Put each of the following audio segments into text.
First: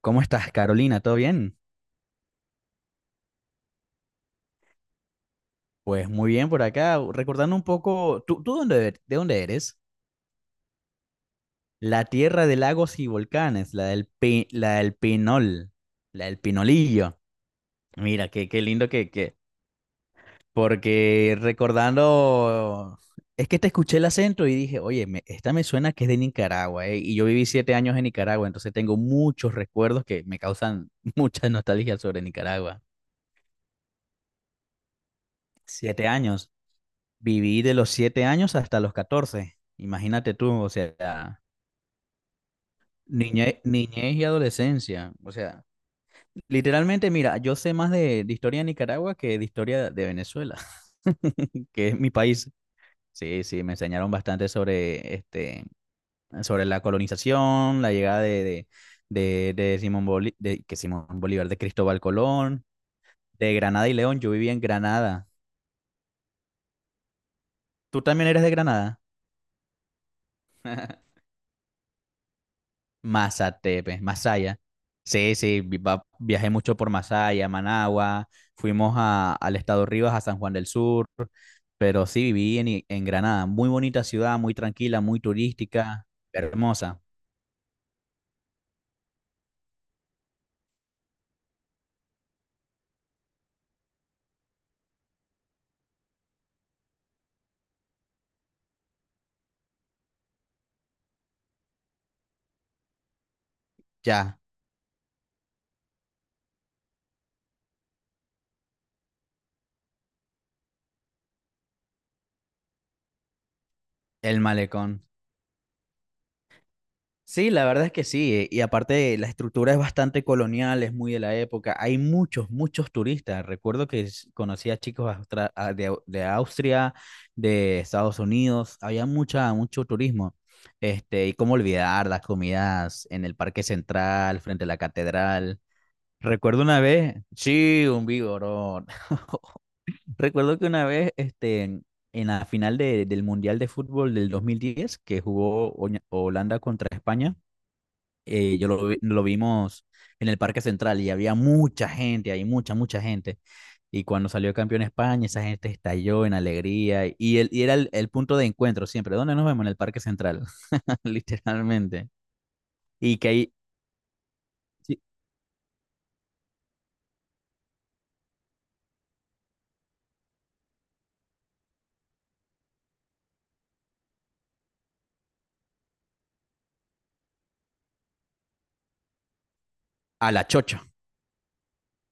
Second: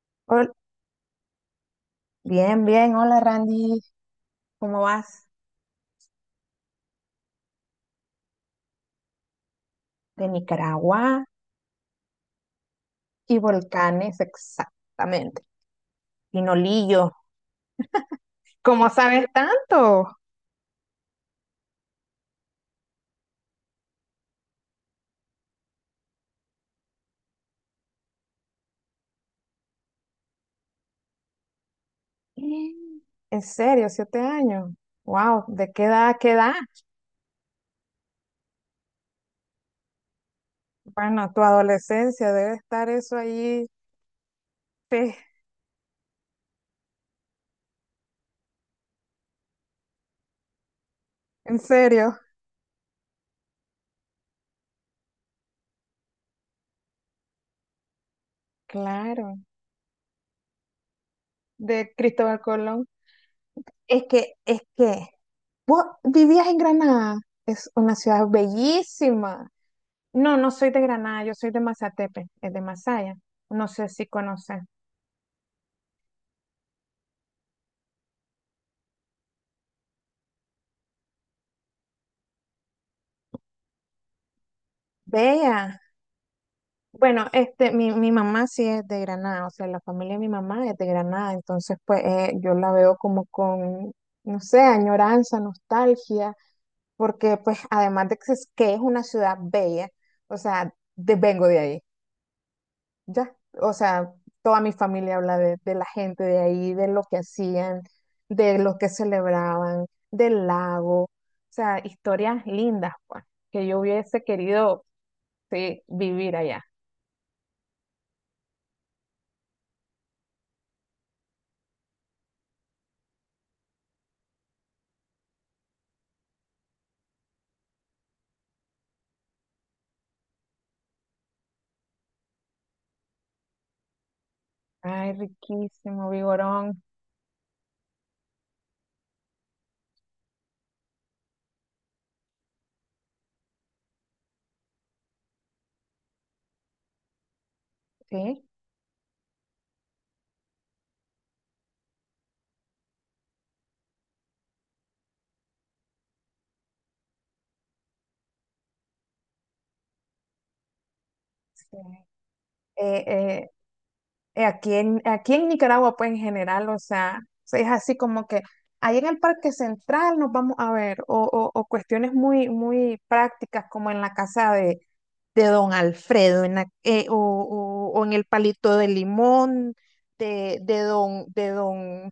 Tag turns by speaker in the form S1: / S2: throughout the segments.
S1: ¿Cómo estás,
S2: Hol-
S1: Carolina? ¿Todo bien?
S2: Bien, bien. Hola, Randy. ¿Cómo vas?
S1: Pues muy bien por acá. Recordando un poco, ¿tú de dónde eres?
S2: De Nicaragua
S1: La tierra de lagos y
S2: y
S1: volcanes,
S2: volcanes, exactamente.
S1: La del
S2: Pinolillo.
S1: Pinolillo. Mira, qué
S2: ¿Cómo
S1: lindo que,
S2: sabes
S1: que...
S2: tanto?
S1: Porque recordando, es que te escuché el acento y dije, oye, esta me suena que es de Nicaragua, ¿eh? Y yo viví 7 años en Nicaragua, entonces tengo muchos recuerdos que me causan mucha nostalgia sobre Nicaragua.
S2: Mm. En serio, 7 años. Wow, ¿de qué edad
S1: Siete
S2: a qué
S1: años.
S2: edad?
S1: Viví de los 7 años hasta los 14. Imagínate tú, o
S2: Bueno,
S1: sea,
S2: tu adolescencia debe estar eso ahí.
S1: niñez, y adolescencia.
S2: Sí,
S1: O sea, literalmente, mira, yo sé más de historia de Nicaragua que de historia de Venezuela,
S2: en
S1: que es mi
S2: serio.
S1: país. Sí, sí, me enseñaron bastante sobre, sobre la colonización, la llegada de,
S2: Claro,
S1: de, de, de Simón Bolívar, de
S2: de
S1: Cristóbal
S2: Cristóbal
S1: Colón,
S2: Colón.
S1: de Granada y
S2: Es
S1: León. Yo
S2: que,
S1: vivía en
S2: es que,
S1: Granada.
S2: vos vivías en Granada. Es una
S1: ¿Tú
S2: ciudad
S1: también eres de Granada?
S2: bellísima. No, no soy de Granada, yo soy de Mazatepe, es de Masaya. No sé
S1: Mazatepe,
S2: si
S1: Masaya.
S2: conoces.
S1: Sí, sí, viajé mucho por Masaya, Managua, fuimos al estado Rivas, a San Juan del Sur, pero sí viví en Granada, muy bonita ciudad, muy tranquila, muy
S2: Vea.
S1: turística, hermosa.
S2: Bueno, este, mi mamá sí es de Granada, o sea, la familia de mi mamá es de Granada, entonces pues yo la veo como con, no sé, añoranza, nostalgia, porque pues además de que es una ciudad bella, o sea, vengo de ahí. Ya, o sea,
S1: Ya,
S2: toda mi familia habla de la gente de ahí, de lo que hacían, de lo que celebraban, del lago, o sea, historias lindas, pues, que yo hubiese
S1: el
S2: querido,
S1: malecón.
S2: sí, vivir allá.
S1: Sí, la verdad es que sí, y aparte la estructura es bastante colonial, es muy de la época, hay muchos, muchos turistas, recuerdo que conocí a chicos de Austria, de Estados Unidos, había mucho turismo, y cómo olvidar las comidas en el Parque Central, frente a la
S2: Ay,
S1: catedral,
S2: riquísimo,
S1: recuerdo
S2: vigorón,
S1: una vez, sí, un vigorón, recuerdo que una vez, en la final del Mundial de Fútbol del 2010, que jugó Holanda contra España.
S2: sí.
S1: Lo vimos en el Parque Central y había mucha gente, hay mucha, mucha gente. Y cuando salió campeón España, esa gente estalló en alegría, y era el punto de encuentro siempre. ¿Dónde nos vemos? En el Parque Central,
S2: Sí.
S1: literalmente.
S2: Eh,
S1: Y que
S2: eh,
S1: ahí,
S2: aquí
S1: sí,
S2: en, aquí en Nicaragua, pues, en general, o sea, es así como que ahí en el Parque Central nos vamos a ver, o, o cuestiones muy, muy prácticas, como en la casa de Don Alfredo o, o en el palito de limón,
S1: a la
S2: de, de
S1: chocho,
S2: don, de don,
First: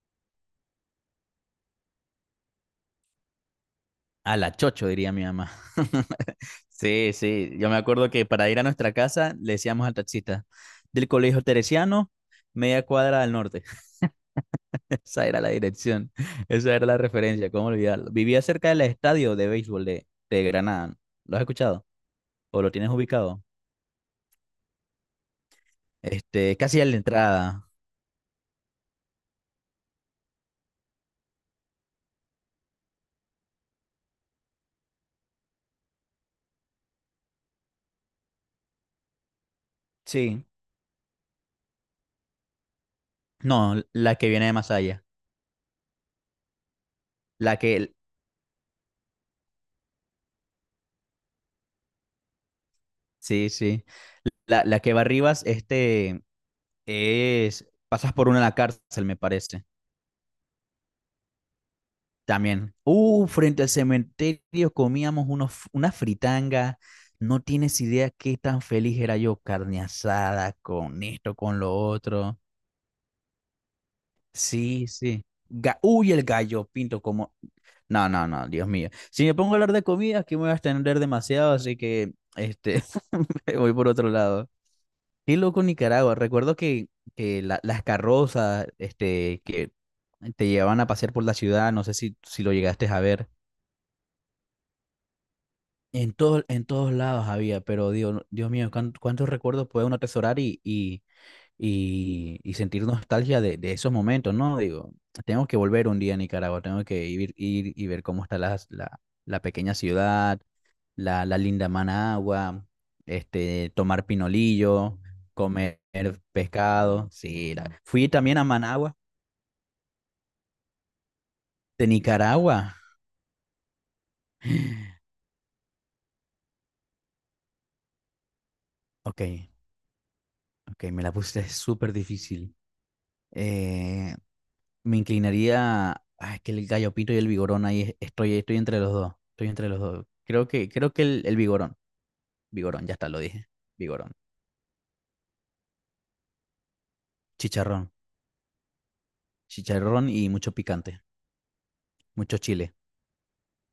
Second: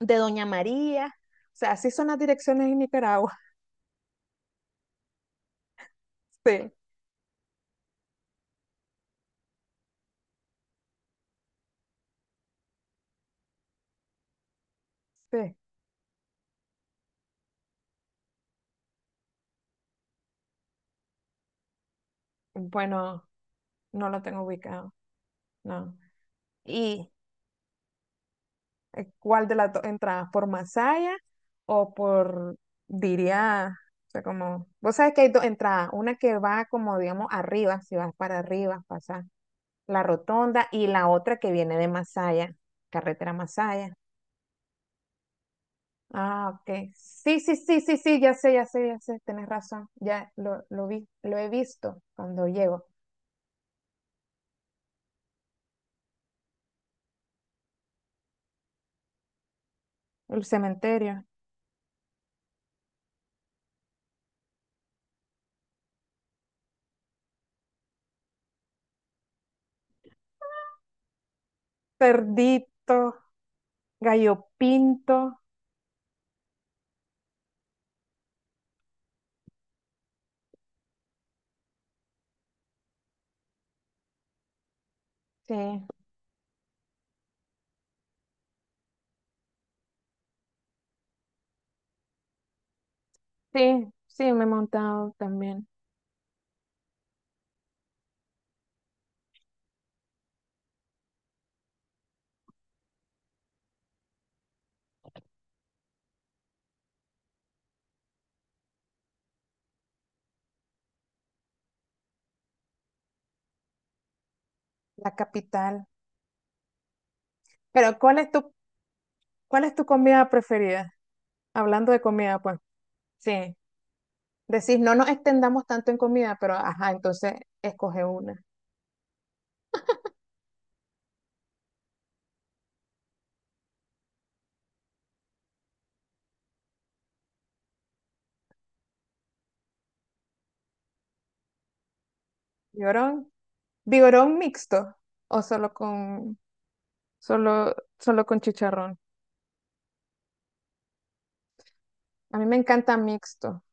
S2: de Doña María. O sea, así son las direcciones en Nicaragua.
S1: a la chocho, diría mi mamá.
S2: Sí,
S1: Sí, sí, yo me acuerdo que para ir a nuestra casa le decíamos al taxista, del Colegio Teresiano, media cuadra al norte. Esa era la
S2: sí.
S1: dirección, esa era la referencia, cómo olvidarlo. Vivía cerca del estadio de béisbol de Granada. ¿Lo has escuchado? ¿O lo tienes
S2: Bueno,
S1: ubicado?
S2: no lo tengo ubicado, no.
S1: Casi a la
S2: ¿Y
S1: entrada.
S2: cuál de las dos entradas? ¿Por Masaya o por, diría, o sea, como, vos sabés que hay dos entradas, una que va como, digamos, arriba, si vas para arriba, pasas La
S1: Sí.
S2: Rotonda y la otra que viene de Masaya, carretera
S1: No,
S2: Masaya.
S1: la que viene de Masaya.
S2: Ah, ok. Sí, sí,
S1: La
S2: sí,
S1: que,
S2: sí, sí, ya sé, ya sé, ya sé, tenés razón. Ya lo vi, lo he visto cuando llego.
S1: sí, sí. La que va arriba, pasas por una a la cárcel, me parece.
S2: El cementerio.
S1: También. Frente al cementerio comíamos una fritanga. No tienes idea qué tan feliz era yo, carne asada, con esto, con lo otro.
S2: Cerdito, gallo
S1: Sí,
S2: pinto.
S1: sí. Uy, el gallo pinto como... No, no, no, Dios mío. Si me pongo a hablar de comida, aquí me voy a extender demasiado, así que me voy por otro lado. Qué
S2: Sí,
S1: loco Nicaragua. Recuerdo que las carrozas, que te llevaban a pasear por la ciudad, no sé si lo llegaste a ver.
S2: sí, sí, me he montado también.
S1: En todos lados había, pero Dios, Dios mío, cuántos recuerdos puede uno atesorar y sentir nostalgia de esos momentos, ¿no? Digo, tengo que volver un día a Nicaragua, tengo que ir y ver cómo está la pequeña ciudad, la linda Managua, tomar pinolillo,
S2: La
S1: comer
S2: capital.
S1: pescado. Sí,
S2: Pero
S1: fui también a Managua,
S2: cuál es tu comida preferida?
S1: de
S2: Hablando de comida, pues.
S1: Nicaragua.
S2: Sí. Decís, no nos extendamos tanto en comida, pero ajá, entonces escoge una.
S1: Ok, ok, me la puse súper difícil. Eh, Me inclinaría. Ah, es que el gallopito y el vigorón ahí estoy entre los dos. Estoy entre los dos. Creo que el vigorón. Vigorón, ya está,
S2: Llorón.
S1: lo dije. Vigorón.
S2: Vigorón mixto o solo con solo
S1: Chicharrón.
S2: solo con chicharrón.
S1: Chicharrón y mucho picante.
S2: A
S1: Mucho
S2: mí me
S1: chile.
S2: encanta mixto.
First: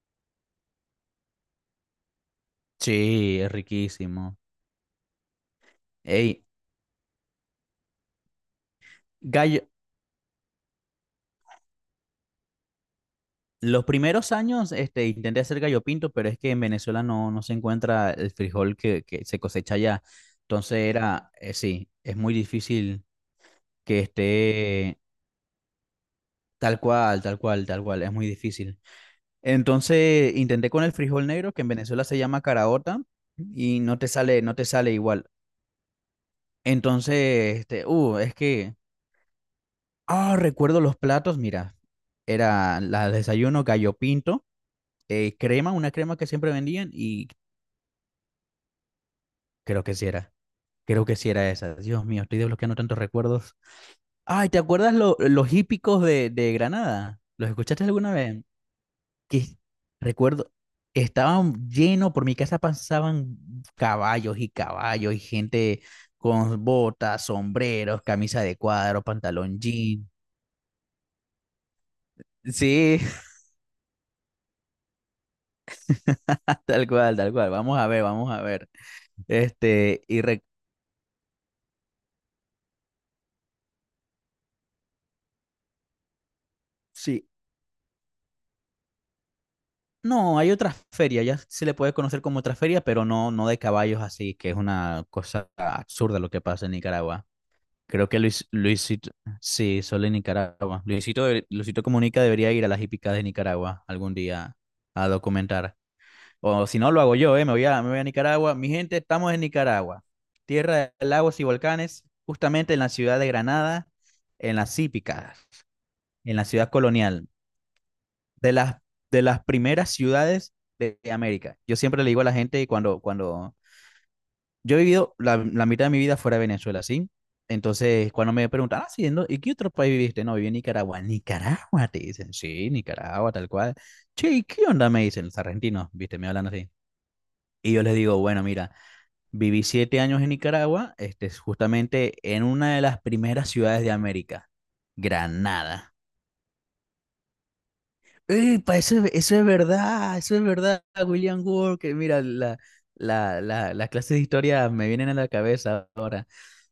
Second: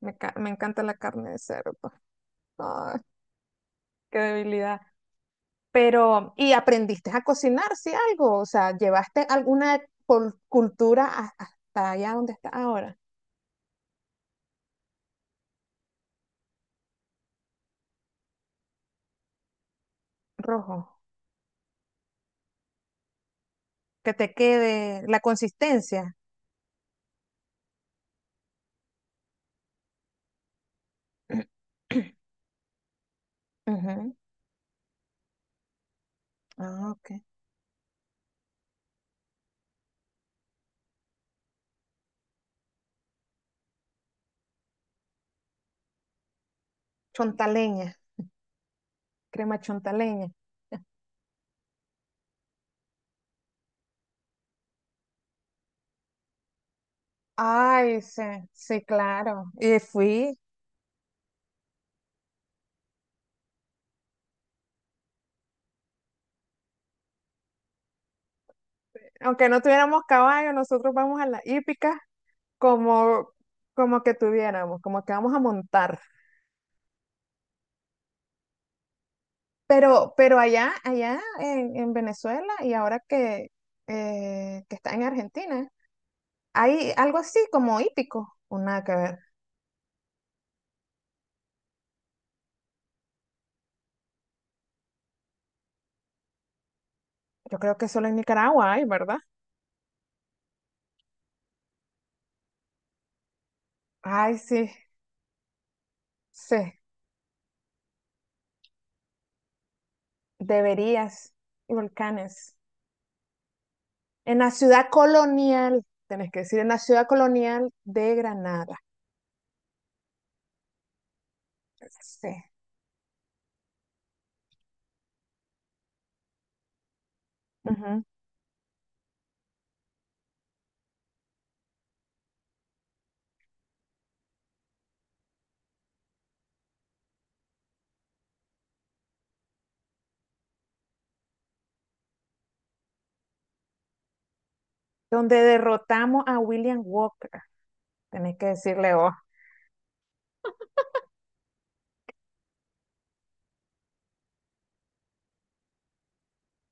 S2: Me encanta la carne de cerdo. Ay,
S1: Sí, es
S2: qué
S1: riquísimo.
S2: debilidad. Pero,
S1: Ey,
S2: ¿y aprendiste a cocinar, sí, algo? O sea, ¿llevaste
S1: gallo.
S2: alguna cultura hasta allá donde está ahora?
S1: Los primeros años, intenté hacer gallo pinto, pero es que en Venezuela no se encuentra el frijol que se cosecha allá. Entonces
S2: Rojo.
S1: sí, es muy difícil que
S2: Que te
S1: esté
S2: quede la consistencia.
S1: tal cual, tal cual, tal cual. Es muy difícil. Entonces intenté con el frijol negro, que en Venezuela se llama caraota, y no te
S2: Ujú.
S1: sale, no te sale igual.
S2: Ah, ok.
S1: Entonces, es que, recuerdo los platos, mira, era la desayuno gallo pinto, crema, una crema que siempre vendían, y
S2: Chontaleña, crema
S1: creo que sí
S2: chontaleña.
S1: era, creo que sí era esa. Dios mío, estoy desbloqueando tantos recuerdos. Ay, ¿te acuerdas los hípicos de Granada? ¿Los escuchaste
S2: Ay,
S1: alguna
S2: sí,
S1: vez?
S2: sí,
S1: Que
S2: claro. Y fui,
S1: recuerdo, estaban llenos, por mi casa pasaban caballos y caballos y gente con botas, sombreros, camisa de cuadro,
S2: aunque
S1: pantalón
S2: no tuviéramos
S1: jean.
S2: caballo, nosotros vamos a la hípica
S1: Sí,
S2: como, como que tuviéramos, como que vamos a montar.
S1: tal cual, tal cual. Vamos a ver, vamos a ver. Este, y
S2: Pero
S1: re-
S2: allá, allá en Venezuela y ahora que está en Argentina, hay algo
S1: sí,
S2: así como hípico, o nada que ver.
S1: no, hay otra feria, ya se le puede conocer como otra feria, pero no de caballos así, que es una cosa absurda lo que pasa en Nicaragua.
S2: Yo creo que solo
S1: Creo
S2: en
S1: que
S2: Nicaragua hay,
S1: Luisito,
S2: ¿verdad?
S1: sí, solo en Nicaragua. Luisito Comunica debería ir a las hípicas de Nicaragua algún
S2: Ay,
S1: día
S2: sí,
S1: a documentar.
S2: sí,
S1: O si no, lo hago yo, ¿eh? Me voy a Nicaragua. Mi gente, estamos en Nicaragua, tierra de
S2: deberías,
S1: lagos y
S2: y
S1: volcanes,
S2: volcanes.
S1: justamente en la ciudad de Granada,
S2: En la
S1: en las
S2: ciudad
S1: hípicas,
S2: colonial, tenés
S1: en
S2: que
S1: la
S2: decir,
S1: ciudad
S2: en la ciudad
S1: colonial,
S2: colonial de
S1: de las,
S2: Granada.
S1: de las primeras ciudades de América. Yo siempre le digo a
S2: Sí.
S1: la gente cuando, yo he vivido la mitad de mi vida fuera de Venezuela, ¿sí? Entonces, cuando me preguntan, ah, sí, ¿y qué otro país viviste? No, viví en Nicaragua. Nicaragua, te dicen, sí, Nicaragua, tal cual. Che, ¿y qué onda? Me dicen los argentinos, viste, me hablan así. Y yo les digo, bueno, mira, viví 7 años en Nicaragua, justamente en una de las primeras ciudades de América,
S2: Donde
S1: Granada.
S2: derrotamos a William Walker. Tenés que
S1: Pa,
S2: decirle, oh,
S1: eso es verdad, William Walker. Mira, las clases de historia me vienen a la cabeza ahora.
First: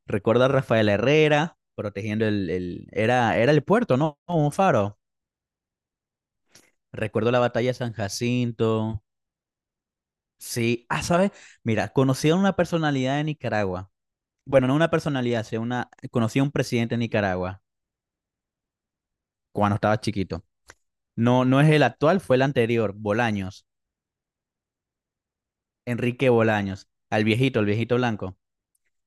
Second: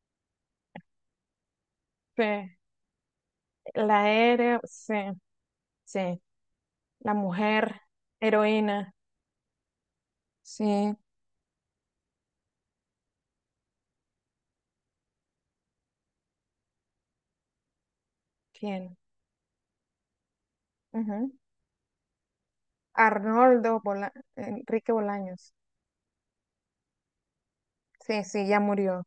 S1: Recuerdo a Rafael Herrera
S2: sí.
S1: protegiendo era el puerto,
S2: La
S1: ¿no? Un
S2: héroe, sí,
S1: faro.
S2: sí. La
S1: Recuerdo la batalla de
S2: mujer
S1: San
S2: heroína,
S1: Jacinto. Sí,
S2: sí.
S1: ah, ¿sabes? Mira, conocí a una personalidad de Nicaragua. Bueno, no una personalidad, sino conocí a un presidente de Nicaragua
S2: ¿Quién?
S1: cuando estaba chiquito.
S2: Ujú.
S1: No, no es el actual, fue el anterior, Bolaños,
S2: Enrique Bolaños.
S1: Enrique Bolaños, al viejito, el viejito
S2: Sí,
S1: blanco.
S2: sí, ya murió,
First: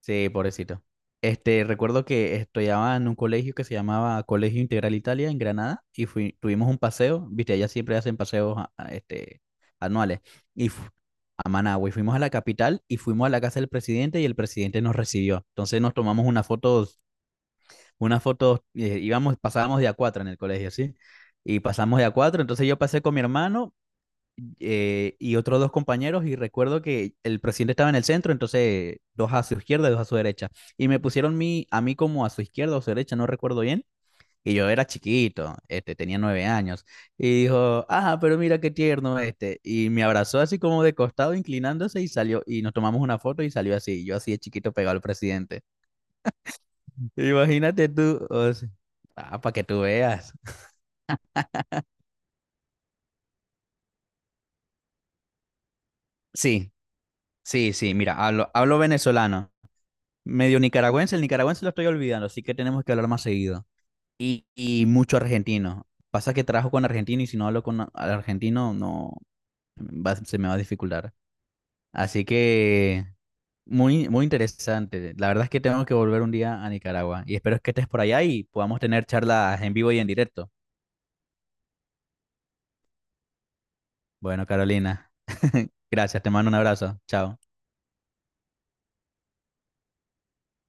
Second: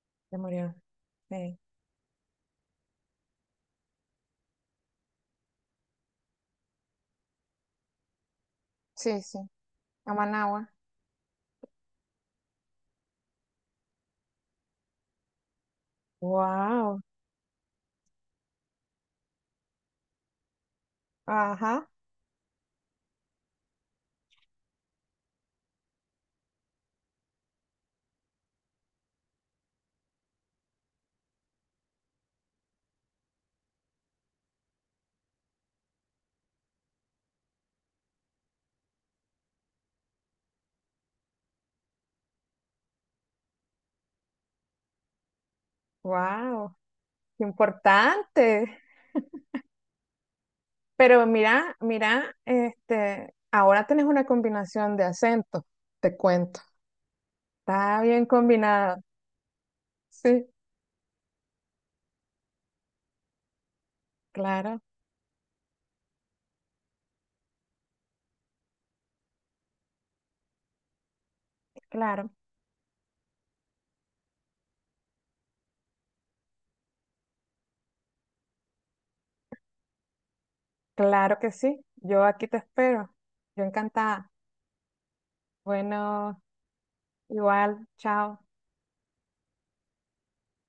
S1: Sí,
S2: ya murió.
S1: pobrecito.
S2: Sí,
S1: Recuerdo que estudiaba en un colegio que se llamaba Colegio Integral Italia en Granada y tuvimos un paseo, viste, allá siempre hacen paseos
S2: sí, sí. A
S1: anuales. Y
S2: Managua.
S1: fu- a Managua y fuimos a la capital y fuimos a la casa del presidente y el presidente nos recibió. Entonces nos tomamos una foto,
S2: Wow,
S1: pasábamos de a cuatro en el colegio, ¿sí? Y
S2: ajá,
S1: pasamos de a cuatro, entonces yo pasé con mi hermano, y otros dos compañeros, y recuerdo que el presidente estaba en el centro, entonces dos a su izquierda y dos a su derecha. Y me pusieron a mí como a su izquierda o su derecha, no recuerdo bien. Y yo era chiquito, tenía 9 años. Y dijo, ah, pero mira qué tierno este. Y me abrazó así como de costado, inclinándose y salió. Y nos tomamos una foto y salió así. Yo así de chiquito pegado al presidente.
S2: wow,
S1: Imagínate tú, o
S2: importante.
S1: sea, ah, para que tú veas.
S2: Pero mira, mira, este, ahora tenés una combinación de acentos, te cuento.
S1: Sí, sí, sí,
S2: Está
S1: mira,
S2: bien
S1: hablo
S2: combinado.
S1: venezolano.
S2: Sí,
S1: Medio nicaragüense, el nicaragüense lo estoy olvidando, así que tenemos que hablar más seguido. Y,
S2: claro,
S1: y mucho argentino. Pasa que trabajo con argentino y si no hablo con al argentino, no va- se me va a dificultar. Así
S2: claro,
S1: que muy, muy interesante. La verdad es que tengo que volver un día a Nicaragua y espero que estés por allá y podamos tener charlas en vivo y en directo.
S2: claro que sí. Yo aquí te espero. Yo encantada.
S1: Bueno, Carolina, gracias, te
S2: Bueno,
S1: mando un abrazo. Chao.
S2: igual, chao.